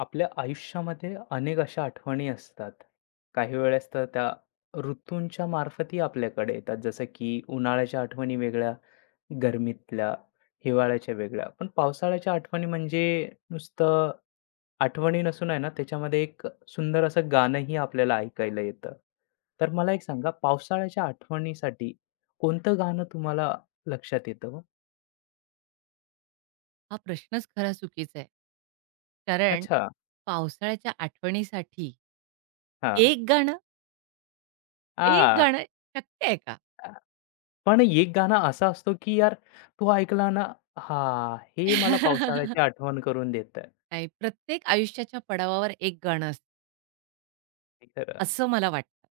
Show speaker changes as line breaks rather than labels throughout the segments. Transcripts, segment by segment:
आपल्या आयुष्यामध्ये अनेक अशा आठवणी असतात. काही वेळेस तर त्या ऋतूंच्या मार्फतही आपल्याकडे येतात. जसं की उन्हाळ्याच्या आठवणी वेगळ्या, गरमीतल्या, हिवाळ्याच्या वेगळ्या. पण पावसाळ्याच्या आठवणी म्हणजे नुसतं आठवणी नसून आहे ना, त्याच्यामध्ये एक सुंदर असं गाणंही आपल्याला ऐकायला येतं. तर मला एक सांगा, पावसाळ्याच्या आठवणीसाठी कोणतं गाणं तुम्हाला लक्षात येतं हो?
हा प्रश्नच खरा चुकीचा आहे. कारण
अच्छा.
पावसाळ्याच्या आठवणीसाठी
हां.
एक गाणं, एक
आ.
गाणं शक्य आहे का?
पण एक गाणं असा असतो, की यार तो ऐकला ना हां, हे मला पावसाळ्याची आठवण करून देतं.
नाही, प्रत्येक आयुष्याच्या पडावावर एक गाणं असतं,
हे खरं.
असं मला वाटतं.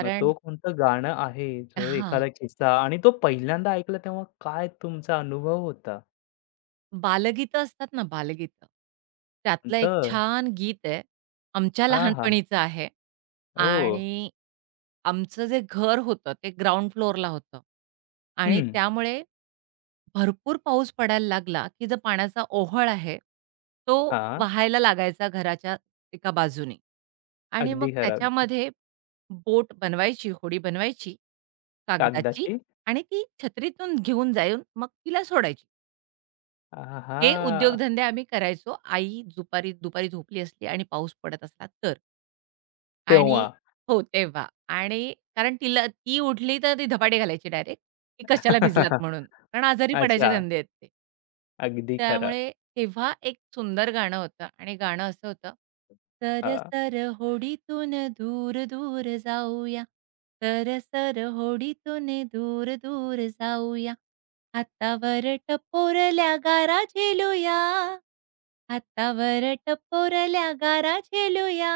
मग तो कोणतं गाणं आहे, जो
हां.
एखादा किस्सा आणि तो पहिल्यांदा ऐकला तेव्हा काय तुमचा अनुभव होता?
बालगीतं असतात ना बालगीतं, त्यातलं एक
तर
छान गीत आहे. आमच्या
हां, हां.
लहानपणीचं आहे
हो.
आणि आमचं जे घर होतं ते ग्राउंड फ्लोअरला होतं आणि
हं.
त्यामुळे भरपूर पाऊस पडायला लागला, की जो पाण्याचा ओहळ आहे, तो
हां.
वाहायला लागायचा घराच्या एका बाजूने आणि मग
अगदी खरं.
त्याच्यामध्ये बोट बनवायची, होडी बनवायची कागदाची
कागदाची
आणि ती छत्रीतून घेऊन जाऊन मग तिला सोडायची. हे
आहा!
उद्योगधंदे आम्ही करायचो. आई दुपारी दुपारी झोपली असली आणि पाऊस पडत असला तर. आणि
तेव्हा.
हो, तेव्हा. आणि कारण तिला ती उठली तर ती धपाटे घालायची डायरेक्ट, की कशाला भिजलात म्हणून. कारण आजारी पडायचे
अच्छा.
धंदे आहेत ते.
अगदी खरं.
त्यामुळे तेव्हा एक सुंदर गाणं होतं आणि गाणं असं होतं.
हां.
"सरसर होडीतून दूर दूर जाऊया, सरसर होडीतून दूर दूर जाऊया." हातावर टपोरल्या गारा झेलूया हातावर टपोरल्या गारा झेलूया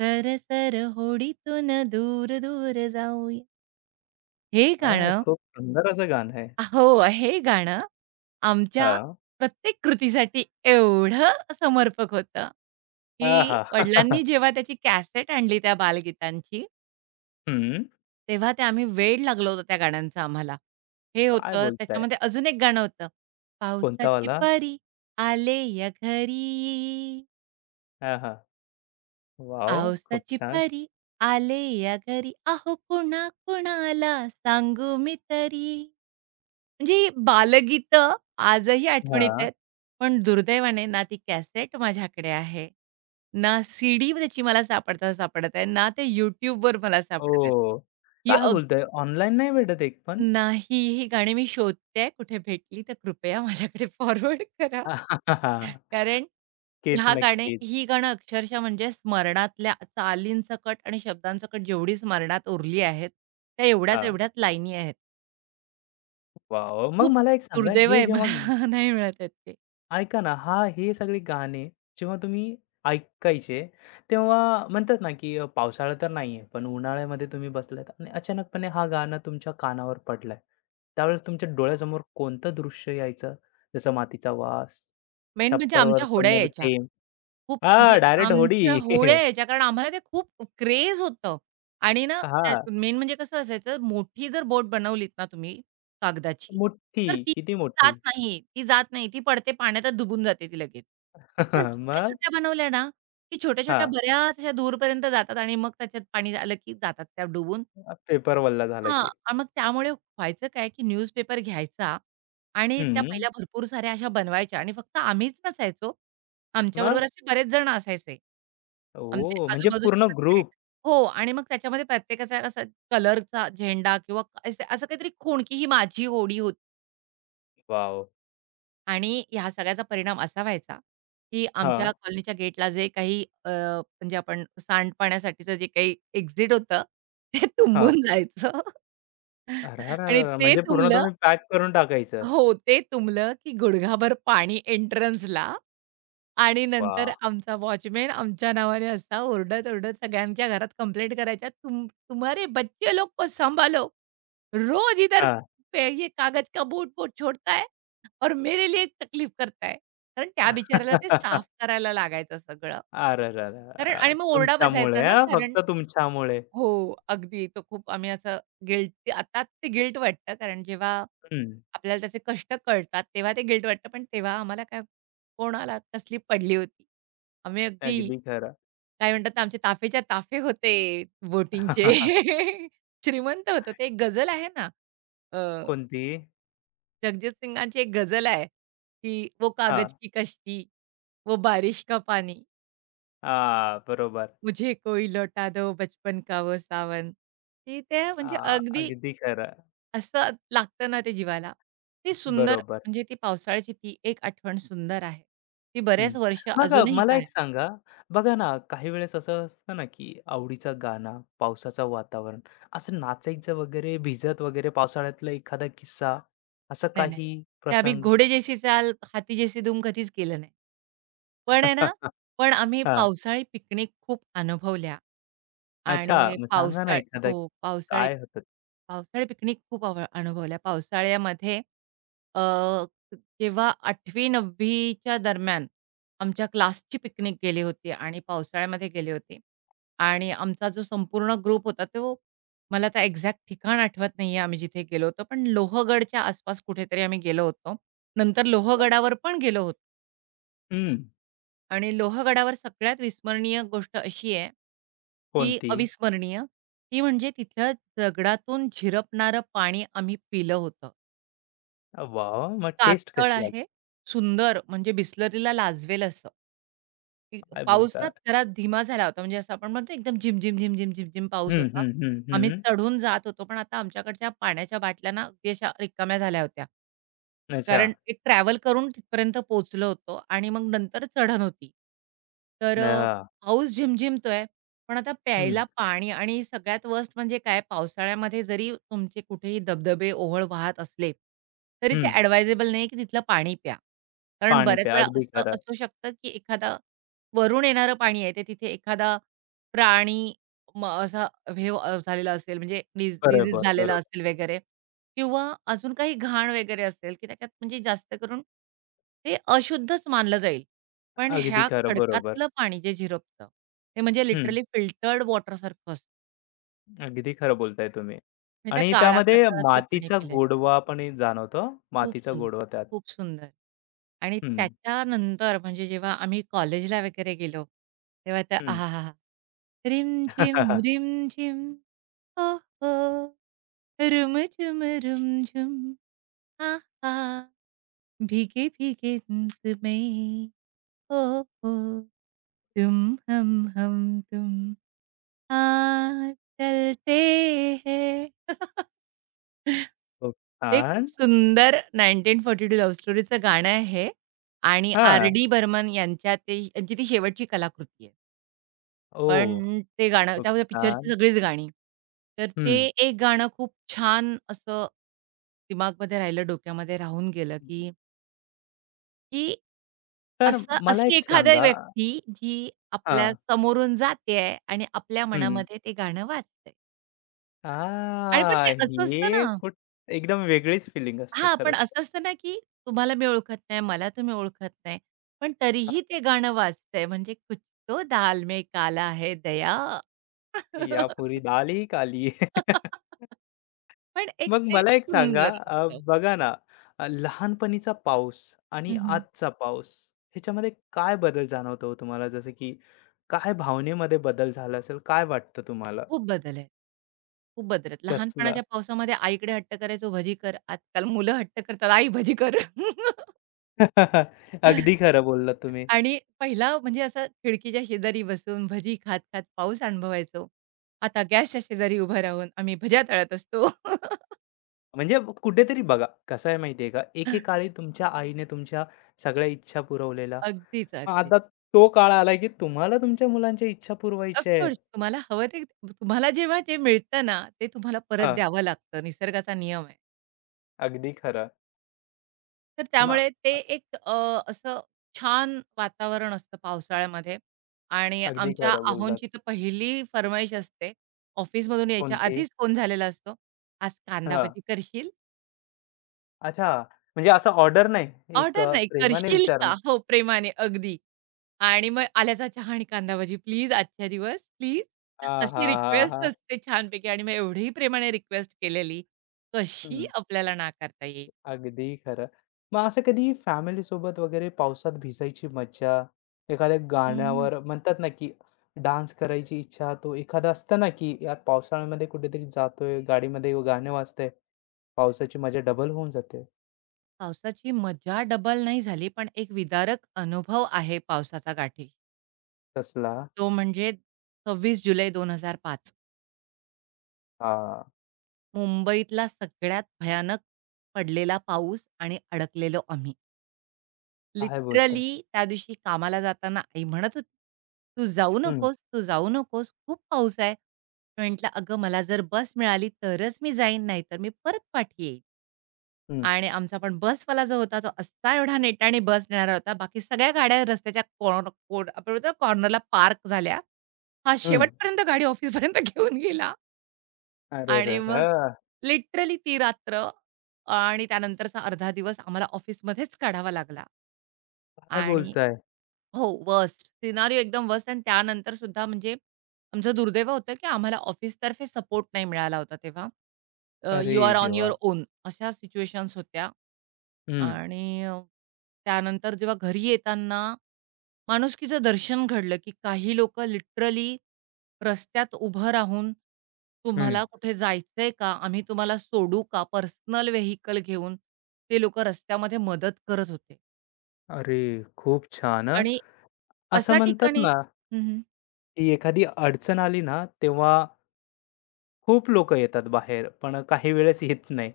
सरसर होडीतून दूर दूर जाऊया हे
हां,
गाणं
खूप सुंदर असं गाणं आहे.
हो हे गाणं आमच्या
हां.
प्रत्येक कृतीसाठी एवढं समर्पक होतं, की
आहा!
वडिलांनी जेव्हा त्याची कॅसेट आणली त्या बालगीतांची,
हं.
तेव्हा ते आम्ही वेड लागलो होतो त्या गाण्यांचा आम्हाला. हे
काय
होतं.
बोलताय?
त्याच्यामध्ये अजून एक गाणं होतं.
कोणता
पावसाची
वाला?
परी आले या घरी,
हां, हां. वॉव! खूप
पावसाची
छान.
परी आले या घरी, अहो कुणा कुणाला सांगू मी तरी. म्हणजे ही बालगीतं आजही आठवणीत
हां.
आहेत. पण दुर्दैवाने ना ती कॅसेट माझ्याकडे आहे, ना सी त्याची मला सापडता सापडत आहे, ना ते YouTubeवर मला सापडत आहेत.
ओह!
ही
काय बोलताय? ऑनलाईन नाही भेटत एक पण?
नाही, ही गाणी मी शोधतेय. कुठे भेटली तर कृपया माझ्याकडे फॉरवर्ड करा. कारण
नक्कीच,
ह्या गाणे
नक्कीच.
ही गाणं अक्षरशः म्हणजे स्मरणातल्या चालींसकट आणि शब्दांसकट जेवढी स्मरणात उरली आहेत, त्या एवढ्याच
हां.
एवढ्याच लाईनी आहेत.
वॉव! मग
खूप
मला एक सांगा
दुर्दैव
हे
आहे
जेव्हा
मला. नाही मिळत आहेत ते.
ऐका ना, हां, हे सगळे गाणे जेव्हा तुम्ही ऐकायचे, तेव्हा म्हणतात ना, की पावसाळा तर नाहीये, पण उन्हाळ्यामध्ये तुम्ही बसलात आणि अचानकपणे हा गाणं तुमच्या कानावर पडलाय. त्यावेळेस तुमच्या डोळ्यासमोर कोणतं दृश्य यायचं? जसं मातीचा वास,
मेन म्हणजे
छप्परवर
आमच्या होड्या
पडणारे
यायच्या.
थेंब?
खूप म्हणजे
हां, डायरेक्ट होडी.
आमच्या होळ्या यायच्या कारण आम्हाला ते खूप क्रेज होतं आणि ना त्या
हां,
मेन म्हणजे कसं असायचं मोठी जर बोट बनवलीत ना तुम्ही कागदाची,
मुठ्ठी.
तर ती
किती
जात
मोठी?
नाही. ती जात नाही. ती पडते पाण्यातच डुबून जाते ती लगेच. पण
मग?
छोट्या-छोट्या बनवल्या ना, की छोट्या-छोट्या
हां,
बऱ्याच अशा दूरपर्यंत जातात आणि मग त्याच्यात पाणी आलं की जातात त्या डुबून.
पेपर वल्ला झाला
हां.
की.
आणि मग त्यामुळे व्हायचं काय, की न्यूजपेपर घ्यायचा आणि त्या
हं.
पहिल्या भरपूर साऱ्या अशा बनवायच्या आणि फक्त आम्हीच नसायचो. आमच्याबरोबर
मग?
असे बरेच जण असायचे. आमचे
ओह! म्हणजे
आजूबाजूचे
पूर्ण
पण फ्रेंड.
ग्रुप.
हो. आणि मग त्याच्यामध्ये प्रत्येकाचा असा कलरचा झेंडा किंवा असं असं काहीतरी खूण, की ही माझी होडी होती.
वॉव!
आणि ह्या सगळ्याचा परिणाम असा व्हायचा, की आमच्या
हां,
कॉलनीच्या गेटला जे काही म्हणजे आपण सांडपाण्यासाठीचं जे काही एक्झिट होतं, ते
हां.
तुंबून जायचं
अरेरेरे!
आणि ते
म्हणजे पूर्ण
तुंबलं
तुम्ही पॅक करून टाकायचं.
हो, ते तुंबलं की गुडघाभर पाणी एंट्रन्सला. आणि नंतर
वाह!
आमचा वॉचमन आमच्या नावाने असा ओरडत-ओरडत सगळ्यांच्या घरात कंप्लेंट करायच्या, तुम्हारे बच्चे लोग को संभालो, रोज इधर
हां.
पे ये कागज का बोट-बोट छोड़ता है और मेरे लिए तकलीफ करता", कारण त्या बिचाऱ्याला ते साफ करायला लागायचं सगळं.
अरेरेरे!
कारण आणि मग ओरडा बसायचा
तुमच्यामुळे
ना
हां,
कारण
फक्त तुमच्यामुळे.
हो, अगदी. तो खूप आम्ही असं गिल्ट, आता ते गिल्ट वाटतं, कारण जेव्हा
हं,
आपल्याला त्याचे कष्ट कळतात, तेव्हा ते गिल्ट वाटतं. पण तेव्हा आम्हाला काय, कोणाला कसली पडली होती. आम्ही अगदी
अगदी खरं.
काय म्हणतात ना, आमचे ताफेच्या ताफे होते बोटिंगचे. श्रीमंत होतो. ते एक गझल आहे ना, अ,
कोणती?
जगजीत सिंगांची एक गझल आहे, की "वो कागज
हां.
की कश्ती, वो बारिश का पानी,
हां, बरोबर.
मुझे कोई लौटा दो बचपन का वो सावन." ती ते म्हणजे
हां,
अगदी
अगदी खरं.
असं लागतं ना ते जीवाला. ती सुंदर
बरोबर.
म्हणजे ती पावसाळ्याची ती एक आठवण सुंदर आहे. ती
हं.
बरेच वर्ष
मग
अजूनही
मला एक
कायम.
सांगा, बघा ना, काही वेळेस असं असतं ना, की आवडीचा गाणं, पावसाचं वातावरण, असं नाचायचं वगैरे, भिजत वगैरे, पावसाळ्यातला एखादा किस्सा, असा
नाही, नाही.
काही
ते आम्ही
प्रसंग?
घोडे जैसी चाल, हाथी जैसी धूम कधीच केलं नाही. पण आहे ना, पण आम्ही
हां.
पावसाळी पिकनिक खूप अनुभवल्या
अच्छा,
आणि
मग सांगा ना एखादा,
हो, पावसाळी
काय होतं
पावसाळी पिकनिक खूप अनुभवल्या. पावसाळ्यामध्ये अ, जेव्हा 8वी-9वी दरम्यान आमच्या क्लासची पिकनिक गेली होती आणि पावसाळ्यामध्ये गेली होती आणि आमचा जो संपूर्ण ग्रुप होता तो, मला आता एक्झॅक्ट ठिकाण आठवत नाहीये आम्ही जिथे गेलो होतो, पण लोहगडच्या आसपास कुठेतरी आम्ही गेलो होतो. नंतर
तेव्हा?
लोहगडावर पण गेलो होतो
हं.
आणि लोहगडावर सगळ्यात विस्मरणीय गोष्ट अशी आहे, की
कोणती?
अविस्मरणीय, ती म्हणजे तिथलं दगडातून झिरपणारं पाणी आम्ही पिलं होतं.
वाह! मग टेस्ट
कातळ
कशी आली?
आहे, सुंदर म्हणजे बिसलरीला लाजवेल असं. की
काय
पाऊस
बोलता?
ना जरा धीमा झाला होता. म्हणजे असं आपण म्हणतो एकदम झिम-झिम, झिम-झिम, झिम-झिम पाऊस
हं,
होता.
हं, हं,
आम्ही
हं.
चढून जात होतो, पण आता आमच्याकडच्या पाण्याच्या बाटल्या ना अगदी अशा रिकाम्या झाल्या होत्या.
अच्छा.
कारण एक ट्रॅव्हल करून तिथपर्यंत पोहोचलो होतो आणि मग नंतर चढण होती. तर
हां.
पाऊस झिमझिमतोय पण आता
हं,
प्यायला पाणी, आणि सगळ्यात वर्स्ट म्हणजे काय, पावसाळ्यामध्ये जरी तुमचे कुठेही धबधबे, ओहोळ वाहत असले, तरी ते
हं.
ॲडवायझेबल नाही की तिथलं पाणी प्या. कारण
पाणी
बऱ्याच
प्या.
वेळा
अगदी
असं
खरं.
असू शकतं की एखादा वरून येणारं पाणी आहे, ते तिथे एखादा प्राणी असा झालेला असेल म्हणजे
बरोबर,
झालेला
बरोबर.
असेल वगैरे, किंवा अजून काही घाण वगैरे असेल की त्याच्यात, म्हणजे जास्त करून ते अशुद्धच मानलं जाईल. पण
अगदी
ह्या
खरं. बरोबर.
खडकातलं पाणी जे झिरपतं, ते म्हणजे
हं.
लिटरली फिल्टर्ड वॉटरसारखं असतं.
अगदी खरं बोलताय तुम्ही.
आणि त्या
आणि
काळ्या
त्यामध्ये
कातळातलं पाणी
मातीचा
पिलेलं.
गोडवा पण ही जाणवतो.
खूप
मातीचा
सुंदर,
गोडवा त्यात.
खूप सुंदर. आणि
हं,
त्याच्यानंतर म्हणजे जेव्हा आम्ही कॉलेजला वगैरे गेलो, तेव्हा त्या
हं.
आहाहाहा! रिमझिम, रिमझिम, ओहो! रुमझुम, रुमझुम, आहा! रिम झिम रिम झिम ओ हो रुम झुम रुम झुम हा हा भीगे, भीगे हम तुम्हे, ओहो! तुम, हम, हम, तुम. साथ चलते हैं.
खूप
एक
छान.
सुंदर 1942 लव्ह स्टोरीचं गाणं आहे हे, आणि
हां.
आर.डी. बर्मन यांच्या ते यांची ती शेवटची कलाकृती आहे.
ओह!
पण ते गाणं,
खूप
त्यामध्ये पिक्चरची
छान.
सगळीच गाणी. तर ते
हं.
एक गाणं खूप छान असं दिमागमध्ये राहिलं, डोक्यामध्ये राहून गेलं, की की
तर
असं
मला
अशी
एक
एखादी
सांगा
व्यक्ती जी आपल्या
हां.
समोरून जातेय आणि आपल्या
हं.
मनामध्ये ते गाणं वाजतंय. आणि पण
आह!
ते असं असतं ना,
हे कुठ एकदम वेगळीच फिलिंग असते
हां, पण
खरंच तर.
असं असतं ना, की तुम्हाला मी ओळखत नाही, मला तुम्ही ओळखत नाही. पण तरीही ते गाणं वाजतंय म्हणजे कुछ तो दाल में काला है दया.
या पुरी दाल ही काली.
पण एक
मग
ते
मला एक सांगा,
सुंदर असतं.
बघा ना, लहानपणीचा पाऊस आणि
हं, हं.
आजचा पाऊस ह्याच्यामध्ये काय बदल जाणवतो हो तुम्हाला? जसं की काय भावनेमध्ये बदल झाला असेल? काय वाटतं तुम्हाला?
खूप बदल आहेत. खूप बदल आहेत.
कसला?
लहानपणाच्या पावसामध्ये आईकडे हट्ट करायचो भजी कर. आजकाल मुलं हट्ट करतात, "आई भजी कर."
अगदी खरं बोललात तुम्ही.
आणि पहिला म्हणजे असा खिडकीच्या शेजारी बसून भजी खात-खात पाऊस अनुभवायचो. आता गॅसच्या शेजारी उभं राहून आम्ही भज्या तळत असतो.
म्हणजे कुठेतरी बघा, कसं आहे माहिती आहे का, एकेकाळी तुमच्या आईने तुमच्या सगळ्या इच्छा पुरवलेल्या.
अगदीच,
मग
अगदी.
आता तो काळ आला की तुम्हाला तुमच्या मुलांच्या इच्छा
ऑफ
पुरवायच्या आहेत.
तुम्हाला हवं ते, तुम्हाला जेव्हा जे मिळतं ना, ते तुम्हाला परत
हां,
द्यावं लागतं. निसर्गाचा नियम आहे.
अगदी खरं.
तर
मग
त्यामुळे ते
अ-
एक असं छान वातावरण असतं पावसाळ्यामध्ये, आणि
अगदी
आमच्या
खरं बोललात.
आहोंची तर पहिली फर्माईश असते. ऑफिसमधून यायच्या
कोणती?
आधीच फोन झालेला असतो, "आज कांदा
हां.
भजी करशील?"
अच्छा, म्हणजे असं ऑर्डर नाही, एक
ऑर्डर नाही,
प्रेमाने
करशील का?
विचारणं.
हो, प्रेमाने अगदी. आणि मग आल्याचा चहा आणि कांदा भजी, प्लीज आजच्या दिवस, प्लीज.
हां, हां,
अशी
हां, हां.
रिक्वेस्ट असते छानपैकी, आणि मग एवढीही प्रेमाने रिक्वेस्ट केलेली, कशी
हं,
आपल्याला नाकारता येईल?
अगदी खरं. मग असं कधी फॅमिलीसोबत वगैरे पावसात भिजायची मज्जा, एखाद्या
हं.
गाण्यावर म्हणतात ना, की डान्स करायची इच्छा, तो एखादा असतं ना, की यार पावसाळ्यामध्ये कुठेतरी जातोय, गाडीमध्ये गाणं वाजतंय, पावसाची मजा डबल होऊन जाते.
पावसाची मजा डबल नाही झाली, पण एक विदारक अनुभव आहे पावसाचा गाठी.
तसला?
तो म्हणजे 26 जुलै 2005,
हां.
मुंबईतला सगळ्यात भयानक पडलेला पाऊस, आणि अडकलेलो आम्ही.
काय बोलताय?
लिटरली त्या दिवशी कामाला जाताना आई म्हणत होती, "तू जाऊ
हं,
नकोस, तू जाऊ नकोस, खूप पाऊस आहे." मी म्हटलं, "अगं मला जर बस मिळाली तरच मी जाईन, नाहीतर मी परत पाठी येईन."
हं,
आणि आमचा पण बसवाला जो होता, तो असा एवढा नेटाने बस नेणारा होता. बाकी सगळ्या गाड्या रस्त्याच्या कोण कोण आपण म्हणतो ना कॉर्नरला पार्क झाल्या. हा
हं.
शेवटपर्यंत गाडी ऑफिसपर्यंत घेऊन गेला आणि मग
अरेरेरे!
लिटरली ती रात्र आणि त्यानंतरचा अर्धा दिवस आम्हाला ऑफिसमध्येच काढावा लागला.
काय
आणि
बोलताय?
हो, वर्स्ट. सिनारिओ एकदम वर्स्ट. आणि त्यानंतर सुद्धा म्हणजे आमचं दुर्दैव होतं, की आम्हाला ऑफिसतर्फे सपोर्ट नाही मिळाला होता तेव्हा.
अरे
यू आर ऑन
देवा!
युअर ओन अशा सिच्युएशन्स होत्या
हं,
आणि त्यानंतर जेव्हा घरी येताना माणुसकीचं दर्शन घडलं, की काही लोकं लिटरली रस्त्यात उभं राहून,
हं.
"तुम्हाला कुठे जायचंय का? आम्ही तुम्हाला सोडू का?" पर्सनल व्हेइकल घेऊन ते लोकं रस्त्यामध्ये मदत करत होते.
अरे! खूप छान हां.
आणि
असं
अशा
म्हणतात
ठिकाणी
ना,
हं, हं.
की एखादी अडचण आली ना, तेव्हा खूप लोक येतात बाहेर, पण काही वेळेस येत नाही.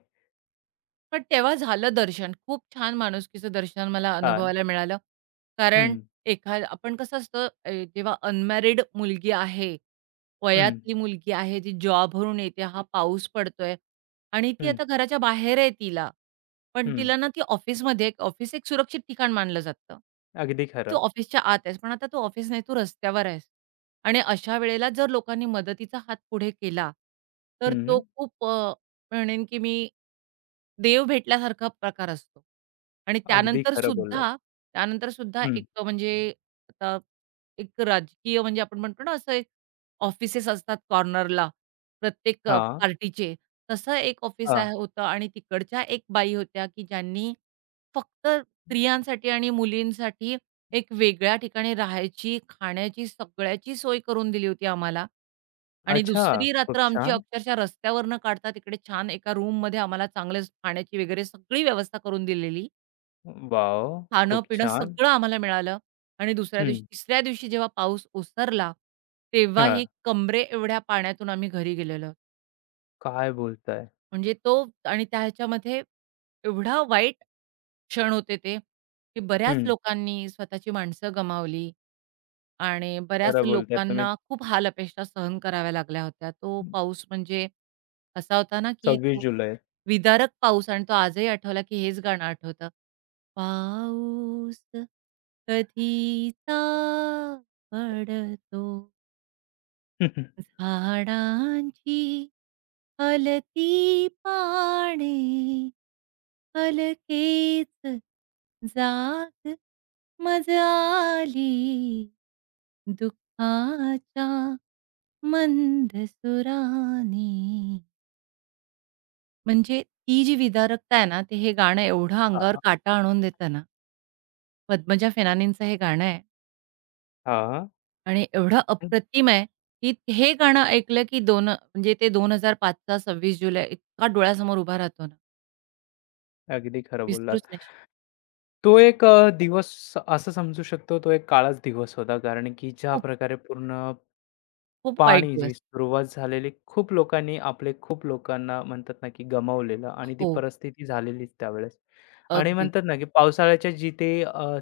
पण तेव्हा झालं दर्शन. खूप छान माणुसकीचं दर्शन मला
हां.
अनुभवायला मिळालं. कारण
हं,
आपण कसं असतं जेव्हा अनमॅरिड मुलगी आहे,
हं,
वयातली मुलगी आहे, जी जॉबवरून येते, हा पाऊस पडतोय आणि ती
हं,
आता घराच्या बाहेर आहे तिला. पण
हं.
तिला ना, ती ऑफिसमध्ये ऑफिस एक सुरक्षित ठिकाण मानलं जातं.
अगदी
तू
खरं.
ऑफिसच्या आत आहेस, पण आता तू ऑफिस नाही, तू रस्त्यावर आहेस. आणि अशा वेळेला जर लोकांनी मदतीचा हात पुढे केला, तर तो
हं.
खूप म्हणेन की मी देव भेटल्यासारखा प्रकार असतो. आणि
अगदी खरं बोललात.
त्यानंतर सुद्धा
हं.
एक म्हणजे आता एक राजकीय म्हणजे आपण म्हणतो ना असं एक ऑफिसेस असतात कॉर्नरला प्रत्येक
हां,
पार्टीचे. तसं एक ऑफिस
हां.
होतं, आणि तिकडच्या एक बाई होत्या की ज्यांनी फक्त स्त्रियांसाठी आणि मुलींसाठी एक वेगळ्या ठिकाणी राहायची, खाण्याची, सगळ्याची सोय करून दिली होती आम्हाला. आणि
अच्छा,
दुसरी रात्र
खूप
आमची
छान.
अक्षरशः रस्त्यावर न काढता तिकडे छान एका रूममध्ये आम्हाला चांगले खाण्याची वगैरे सगळी व्यवस्था करून दिलेली.
वॉव! खूप
खाणं-पिणं
छान.
सगळं आम्हाला मिळालं, आणि दुसऱ्या
हं.
दिवशी तिसऱ्या दिवशी जेव्हा पाऊस ओसरला,
हां.
तेव्हाही कमरे एवढ्या पाण्यातून आम्ही घरी गेलेलो.
काय बोलताय?
म्हणजे तो, आणि त्या ह्याच्यामध्ये एवढा वाईट क्षण होते ते, की बऱ्याच
हं.
लोकांनी स्वतःची माणसं गमावली. आणि बऱ्याच
खरं बोलताय तुम्ही.
लोकांना खूप हाल अपेष्टा सहन कराव्या लागल्या होत्या. तो पाऊस म्हणजे असा होता ना, की
26
तो
जुलै.
विदारक पाऊस, आणि तो आजही आठवला, की हेच गाणं आठवतं. पाऊस कधीचा पडतो. झाडांची हलती पाने हलकेच जात मजाली दुःखाच्या मंद सुराने. म्हणजे ती जी विदारकता आहे ना, ते हे गाणं एवढं अंगावर
हां,
काटा आणून देतं ना, पद्मजा फेनानींचं हे गाणं आहे.
हां.
आणि एवढं अप्रतिम आहे, की हे गाणं ऐकलं की दोन म्हणजे ते 2005 चा 26 जुलै इतका डोळ्यासमोर उभा राहतो ना,
अगदी खरं
विसरूच
बोललात.
नाही शकत.
तो एक दिवस असं समजू शकतो, तो एक काळाच दिवस होता. कारण की ज्या
खूप,
प्रकारे पूर्ण
खूप वाईट
पाणी जी
दिवस.
सुरुवात झालेली, खूप लोकांनी आपले खूप लोकांना म्हणतात ना, की गमावलेलं आणि ती
हो,
परिस्थिती झालेलीच त्यावेळेस. आणि
अगदी.
म्हणतात ना, की पावसाळ्याच्या जिथे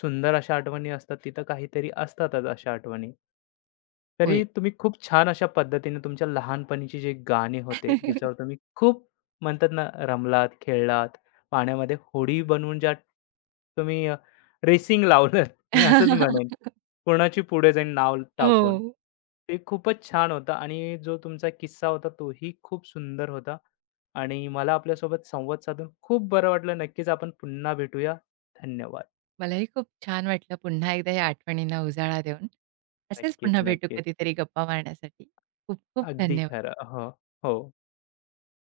सुंदर अशा आठवणी असतात, तिथं काहीतरी असतातच अशा आठवणी.
होय.
तरी तुम्ही खूप छान अशा पद्धतीने तुमच्या लहानपणीची जे गाणे होते, ज्याच्यावर तुम्ही खूप म्हणतात ना, रमलात, खेळलात, पाण्यामध्ये होडी बनवून ज्या तुम्ही रेसिंग लावलत, मी असंच म्हणेन. कोणाची पुढे जाईन नाव
हो.
टाकून. ते खूपच छान होतं आणि जो तुमचा किस्सा होता तोही खूप सुंदर होता आणि मला आपल्यासोबत संवाद साधून खूप बरं वाटलं. नक्कीच आपण पुन्हा भेटूया. धन्यवाद.
मलाही खूप छान वाटलं पुन्हा एकदा या आठवणींना उजाळा देऊन. असेच
नक्कीच,
पुन्हा भेटू
नक्कीच.
कधीतरी गप्पा मारण्यासाठी. खूप खूप
अगदी
धन्यवाद.
खरं. हो, हो.